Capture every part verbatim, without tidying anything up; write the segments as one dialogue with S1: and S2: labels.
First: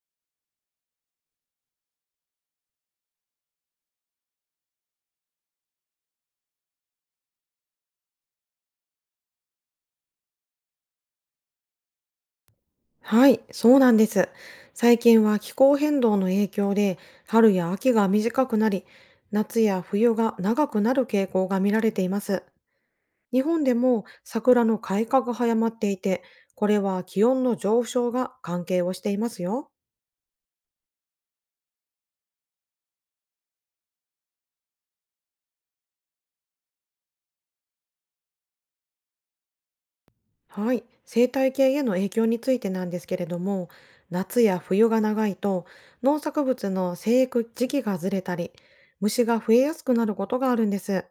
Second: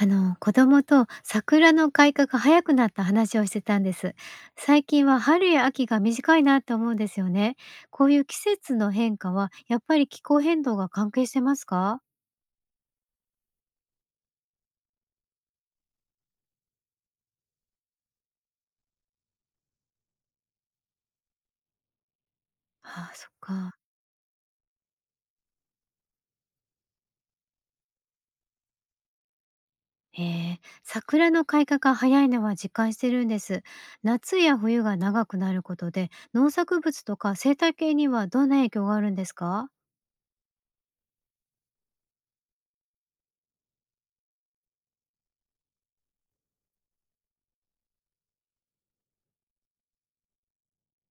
S1: あの子供と桜の開花が早くなった話をしてたんです。最近は春や秋が短いなと思うんですよね。こういう季節の変化はやっぱり気候変動が関係してますか？
S2: はい、そうなんです。最近は気候変動の影響で春や秋が短くなり、夏や冬が長くなる傾向が見られています。
S1: ああ、そっ
S2: 日本で
S1: か。
S2: も桜の開花が早まっていて、これは気温の上昇が関係をしていますよ。
S1: えー、桜の開花が早いのは実感してるんです。夏や冬が長くなることで農作物とか生態系にはどんな影響があるんですか？
S2: はい、生態系への影響についてなんですけれども、夏や冬が長いと農作物の生育時期がずれたり、虫が増えやすくなることがあるんです。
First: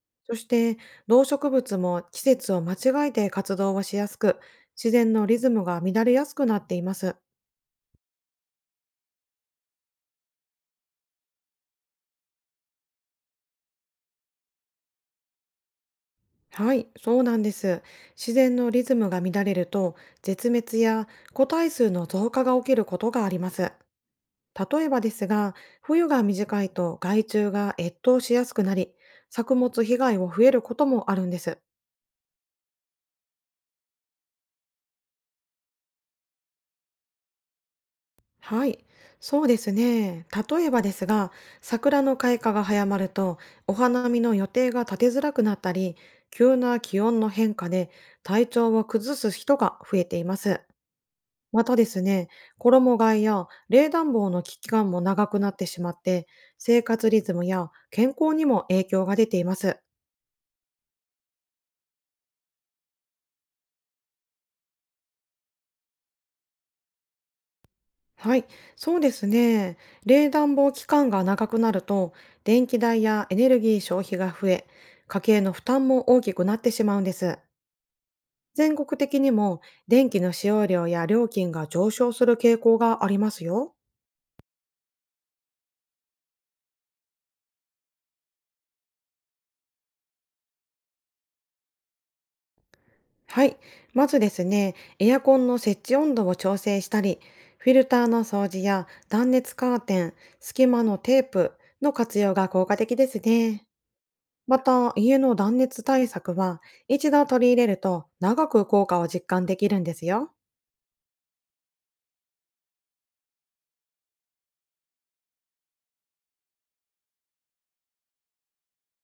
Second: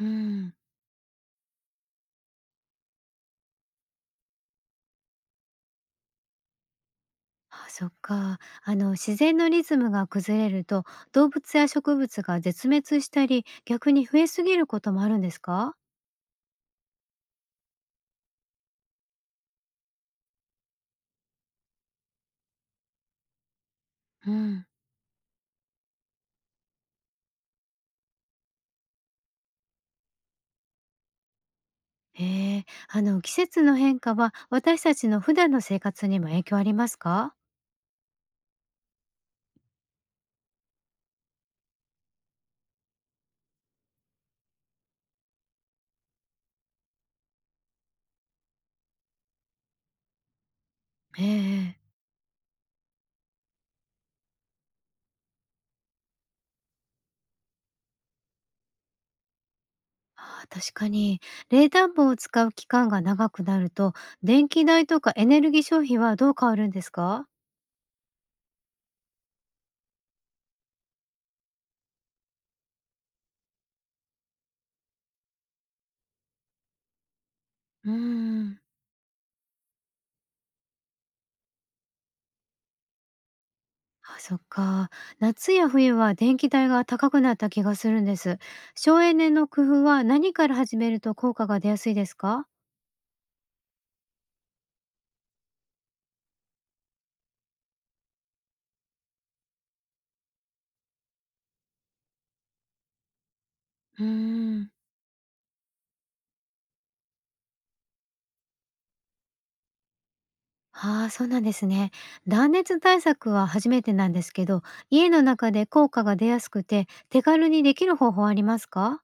S1: う
S2: そし
S1: ん。
S2: て動植物も季節を間違えて活動をしやすく、自然のリズムが乱れやすくなっています。
S1: あ、そっか。あの、自然のリズムが崩れると、動物や植物が絶滅したり、逆に増えすぎることもあるんですか？
S2: はい、そうなんです。自然のリズムが乱れると、絶滅や個体数の増加が起きることがあります。
S1: うん。
S2: 例えばですが、冬が短いと害虫が越冬しやすくなり、作物被害を増えることもあるんです。
S1: へえ、あの、季節の変化は私たちの普段の生活にも影響ありますか？
S2: はい、そうですね。例えばですが、桜の開花が早まると、お花見の予定が立てづらくなったり、急な気温の変化で体調を崩す人が増えています。
S1: え
S2: またで
S1: え。
S2: すね、衣替えや冷暖房の期間も長くなってしまって、生活リズムや健康にも影響が出ています。
S1: ああ、確かに冷暖房を使う期間が長くなると電気代とかエネルギー消費はどう変わるんですか？
S2: はい、そうですね。冷暖房期間が長くなると、電気代やエネルギー消費が増え、家計の負担も大きくなってしまうんです。
S1: うーん。
S2: 全国的にも電気の使用量や料金が上昇する傾向がありますよ。
S1: あ、そっか。夏や冬は電気代が高くなった気がするんです。省エネの工夫は何から始めると効果が出やすいですか？
S2: はい、まずですね、エアコンの設置温度を調整したり、フィルターの掃除や断熱カーテン、隙間のテープの活用が効果的ですね。
S1: うー
S2: ま
S1: ん。
S2: た、家の断熱対策は、一度取り入れると長く効果を実感できるんですよ。
S1: ああ、そうなんですね。断熱対策は初めてなんですけど、家の中で効果が出やすくて手軽にできる方法ありますか？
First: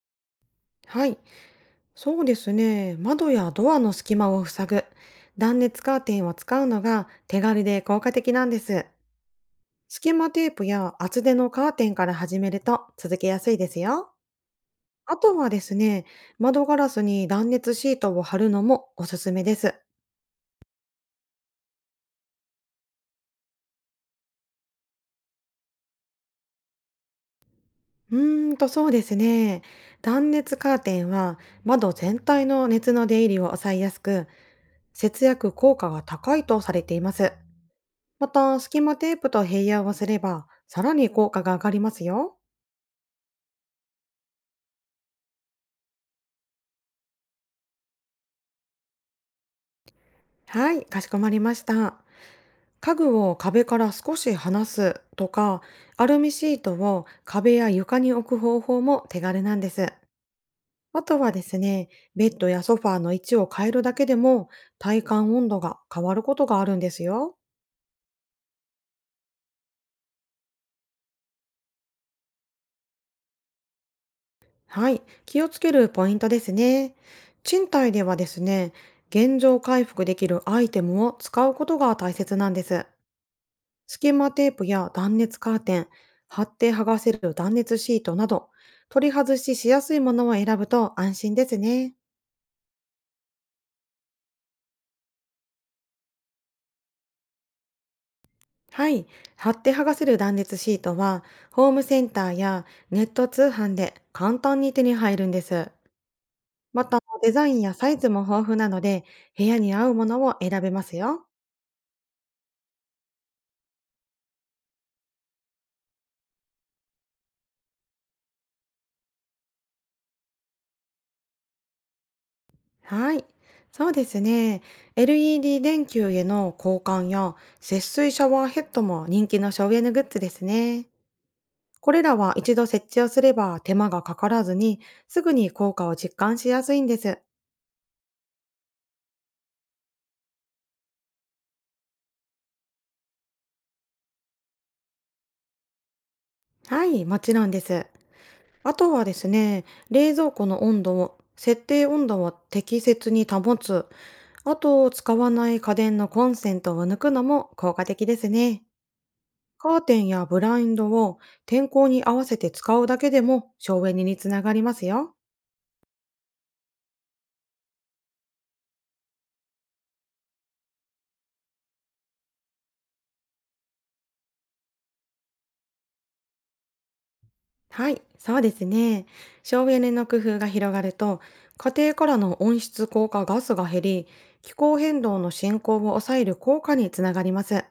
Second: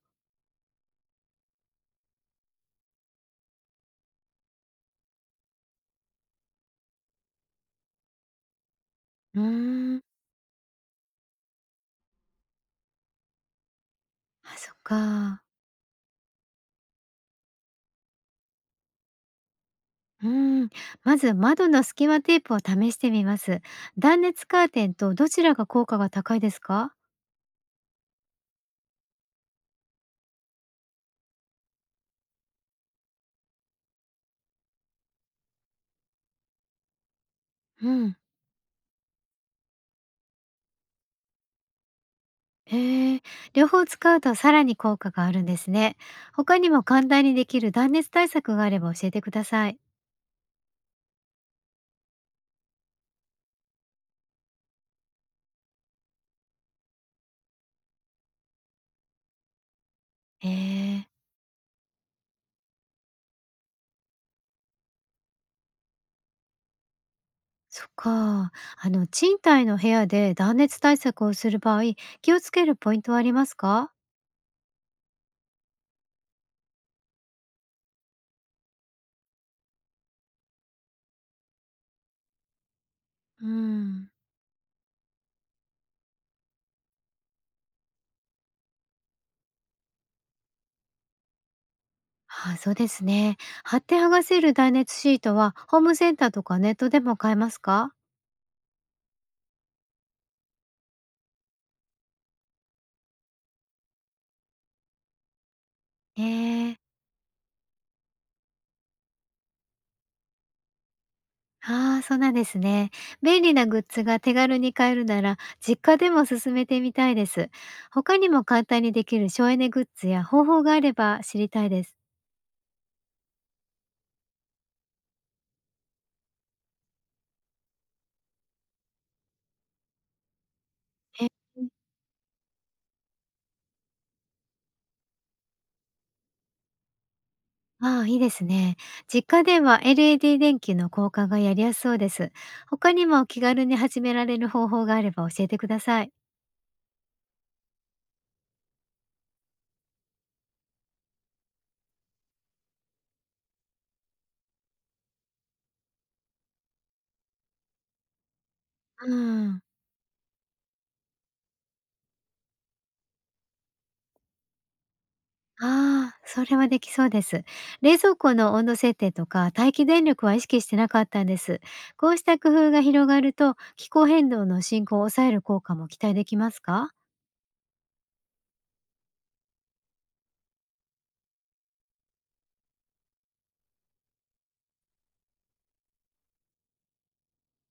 S2: はい、そうですね。窓やドアの隙間を塞ぐ、断熱カーテンを使うのが手軽で効果的なんです。
S1: うーん。
S2: 隙間テープや厚手のカーテンから始めると続けやすいですよ。
S1: あ、そっ
S2: あと
S1: か。
S2: はですね、窓ガラスに断熱シートを貼るのもおすすめです。
S1: うーん。まず窓の隙間テープを試してみます。断熱カーテンとどちらが効果が高いですか？
S2: うーんと、そうですね。断熱カーテンは窓全体の熱の出入りを抑えやすく、節約効果が高いとされています。
S1: うん。
S2: また、隙間テープと併用をすれば、さらに効果が上がりますよ。
S1: へえ、両方使うとさらに効果があるんですね。他にも簡単にできる断熱対策があれば教えてください。
S2: はい、かしこまりました。家具を壁から少し離すとか、アルミシートを壁や床に置く方法も手軽なんです。
S1: へ
S2: あ
S1: え、
S2: とはですね、ベッドやソファーの位置を変えるだけでも体感温度が変わることがあるんですよ。
S1: そっか。あの、賃貸の部屋で断熱対策をする場合、気をつけるポイントはありますか？
S2: はい、気をつけるポイントですね。賃貸ではですね、現状回復できるアイテムを使うことが大切なんです。
S1: う
S2: ス
S1: ん。
S2: キマテープや断熱カーテン、貼って剥がせる断熱シートなど、取り外ししやすいものを選ぶと安心ですね。
S1: ああ、そうですね。貼って剥がせる断熱シートはホームセンターとかネットでも買えますか？
S2: はい、貼って剥がせる断熱シートは、ホームセンターやネット通販で簡単に手に入るんです。
S1: へえ。
S2: また、デザインやサイズも豊富なので、部屋に合うものを選べますよ。
S1: ああ、そうなんですね。便利なグッズが手軽に買えるなら、実家でも進めてみたいです。他にも簡単にできる省エネグッズや方法があれば知りたいです。
S2: はい。そうですね。エルイーディー 電球への交換や節水シャワーヘッドも人気の省エネグッズですね。
S1: え。
S2: これらは一度設置をすれば手間がかからずにすぐに効果を実感しやすいんです。
S1: ああ、いいですね。実家では エルイーディー 電球の交換がやりやすそうです。他にも気軽に始められる方法があれば教えてください。
S2: はい、もちろんです。あとはですね、冷蔵庫の温度を、設定温度を適切に保つ、あと使わない家電のコンセントを抜くのも効果的ですね。
S1: うん。
S2: カーテンやブラインドを天候に合わせて使うだけでも省エネにつながりますよ。
S1: ああ、それはできそうです。冷蔵庫の温度設定とか待機電力は意識してなかったんです。こうした工夫が広がると気候変動の進行を抑える効果も期待できますか？
S2: はい、そうですね。省エネの工夫が広がると、家庭からの温室効果ガスが減り、気候変動の進行を抑える効果につながります。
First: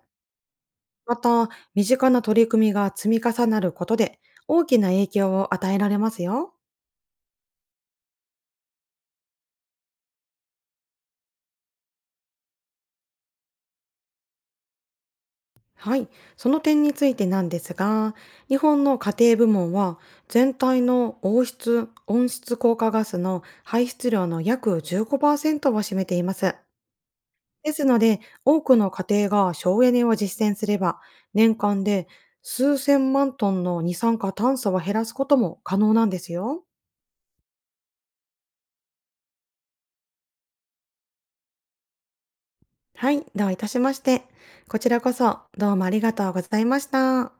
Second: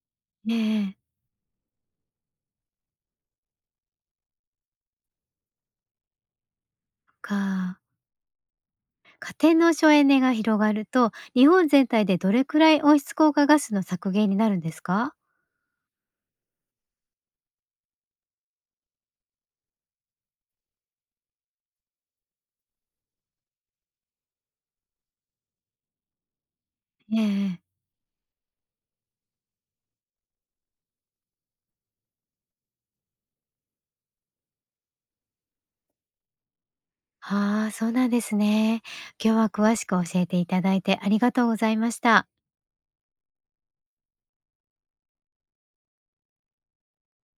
S1: ええ、
S2: また、身近な取り組みが積み重なることで、大きな影響を与えられますよ。
S1: か。家庭の省エネが広がると日本全体でどれくらい温室効果ガスの削減になるんですか？
S2: はい、その点についてなんですが、日本の家庭部門は全体の王室、温室効果ガスの排出量の約じゅうごパーセントを占めています。
S1: ええ。
S2: ですので、多くの家庭が省エネを実践すれば、年間で数千万トンの二酸化炭素を減らすことも可能なんですよ。
S1: ああ、そうなんですね。今日は詳しく教えていただいてありがとうございました。
S2: はい、どういたしまして。こちらこそどうもありがとうございました。